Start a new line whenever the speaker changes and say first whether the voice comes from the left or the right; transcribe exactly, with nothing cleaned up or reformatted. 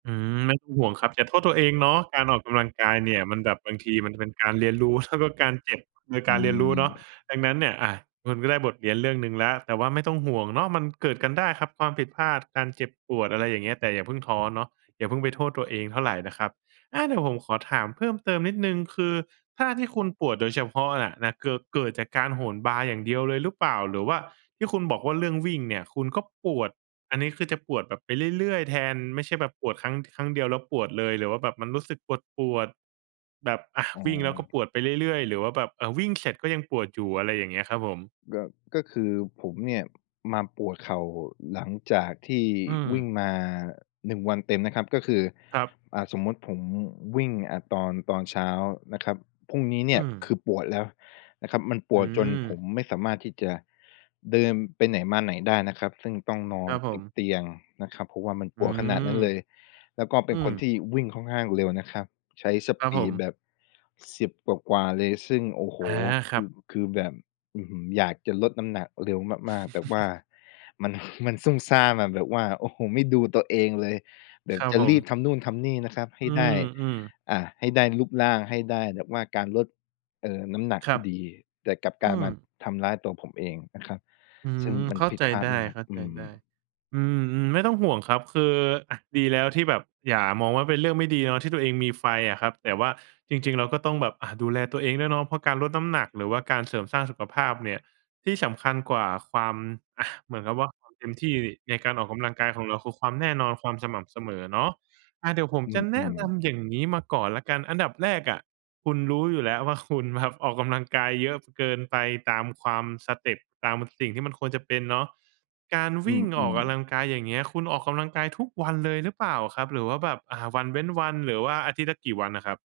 right: อืม ไม่ต้องห่วงครับ อย่าโทษตัวเองเนาะ การออกกำลังกายเนี่ยมันแบบ บางทีมันจะเป็นการเรียนรู้ครับ ว่าการเจ็บคือ
left: อ
right: ก
left: ื
right: ารเรียนรู้เนาะ
left: ม
right: ดังนั้นเนี่ย อา คุณก็ได้บทเรียนเรื่องหนึ่งแล้ว แต่ว่าไม่ต้องห่วงเนาะ มันเกิดกันได้ครับ ความผิดพลาด การเจ็บปวด อะไรอย่างเงี้ย แต่อย่าเพิ่งท้อเนาะ อย่าเพิ่งไปโทษตัวเองเท่าไรนะครับ อา เดี๋ยวผมขอถามเพิ่มเติมนิดหนึ่ง คือท่าที่คุณปวดโดยเฉพาะน่ะนะ เกิด เกิดจากการโหนบาร์อย่างเดียวเลยหรือเปล่า? หรือว่าที่คุณบอกว่าเรื่องวิ่งเนี่ยคุณก็ปวด อันนี้คือจะปวดแบบไปเรื่อย ๆ แทน ไม่ใช่แบบปวดครั้ง ท ครั้งเดียว แล้วปวดเลย หรือว่าแบบมันรู้สึกปวด ๆ แบบ อา
left: อ๋
right: วิ่งแล้วก็
left: อ
right: ปวดไปเรื่อย ๆ หรือว่าแบบ อา วิ่งเสร็จก็ยังปวดอยู่? อะไรอย่างเงี้ยครับผม
left: ก็ ก็คือผมเนี่ยมาปวดเข่าหลังจากที่
right: อืม
left: วิ่งมา หนึ่ง วันเต็มนะครับ ก็คือ
right: ครับ
left: อ่า สมมุติผมวิ่ง อ่า ตอน ตอนเช้านะครับ พรุ่งนี้เน
right: อ
left: ี
right: ื
left: ่ยค
right: ม
left: ือปวดแล้วนะครับ มันป
right: อื
left: วดจนผ
right: ม
left: มไม่สามารถที่จะเดินไปไหนมาไหนได้นะครับ ซึ่งต้องนอ
right: คร
left: น
right: ับผ
left: ติด
right: ม
left: เตียงนะครับ เพราะว่ามัน
right: อ
left: ป
right: ื
left: วดขนาดนั้
right: ม
left: นเลย แล้วก็เ
right: อ
left: ป็
right: ื
left: นค
right: ม
left: นที่วิ่งค่อนข้างเร็วนะครับ ใช้ส
right: ครั
left: ป
right: บผ
left: ีด
right: ม
left: แบบ สิบ กว่า ๆ เลย ซึ่ง โอ้โฮ!
right: อา
left: ค
right: ครั
left: ื
right: บ
left: อ คือแบบ อื้อฮือ อยากจะลดน้ำหนักเร็วมาก ๆ แต่ว่ามัน มันซุ่มซ่ามอะ แบบว่า โอ้โฮ ไม่ดูตัวเองเลย แบ
right: ค
left: บ
right: รับ
left: จะ
right: ผ
left: รี
right: ม
left: บทำนู่นทำนี่นะครับให
right: อื
left: ้ได้
right: ม ๆ
left: อ่า ให้ได้รูปร่างให้ได้แบบว่าการลด เอ่อ น้ำหนัก
right: คร
left: ที
right: ั
left: ่
right: บ
left: ดี แต่กลับก
right: อ
left: ลา
right: ื
left: ยมา
right: ม
left: ทำร้ายตัวผมเองนะครับ
right: อื
left: ซึ่ง
right: ม
left: มั
right: เ
left: น
right: ข้า
left: ผิ
right: ใ
left: ด
right: จ
left: พลา
right: ได
left: ดมาก อื
right: ้
left: ม
right: ๆ อืม ๆ ไม่ต้องห่วงครับ คือ อา ดีแล้วที่แบบ อย่ามองว่าเป็นเรื่องไม่ดีเนอะ ที่ตัวเองมีไฟอะครับ แต่ว่าจริง ๆ เราก็ต้องแบบ อา ดูแลตัวเองด้วยเนาะ เพราะการลดน้ำหนัก หรือว่าการเสริมสร้างสุขภาพเนี่ย ที่สำคัญกว่าความ อา เหมือนกับว่าความเต็มที่ดิในการออกกำลังกายของเรา คือความแน่นอน ความสม่ำเสมอเนาะ อา เดี๋ยวผม
left: อื
right: จะแนะ
left: ม
right: น
left: ๆ
right: ำอย่างนี้มาก่อนแล้วกัน อันดับแรกอะคุณรู้อยู่แล้วว่าคุณแบบออกกำลังกายเยอะ พ เกินไป ตามความ สเต็ป ตามสิ่งที่มันควรจะเป็นเนาะ การ
left: อ
right: ว
left: ื
right: ิ่งออก
left: ม
right: กำล
left: ๆ
right: ังกาย อย่างเงี้ย คุณออกกำลังกายทุกวันเลยหรือเปล่าครับ? หรือว่าแบบ อ่า วันเว้นวัน หรือว่าอาทิตย์ละกี่วันน่ะครับ?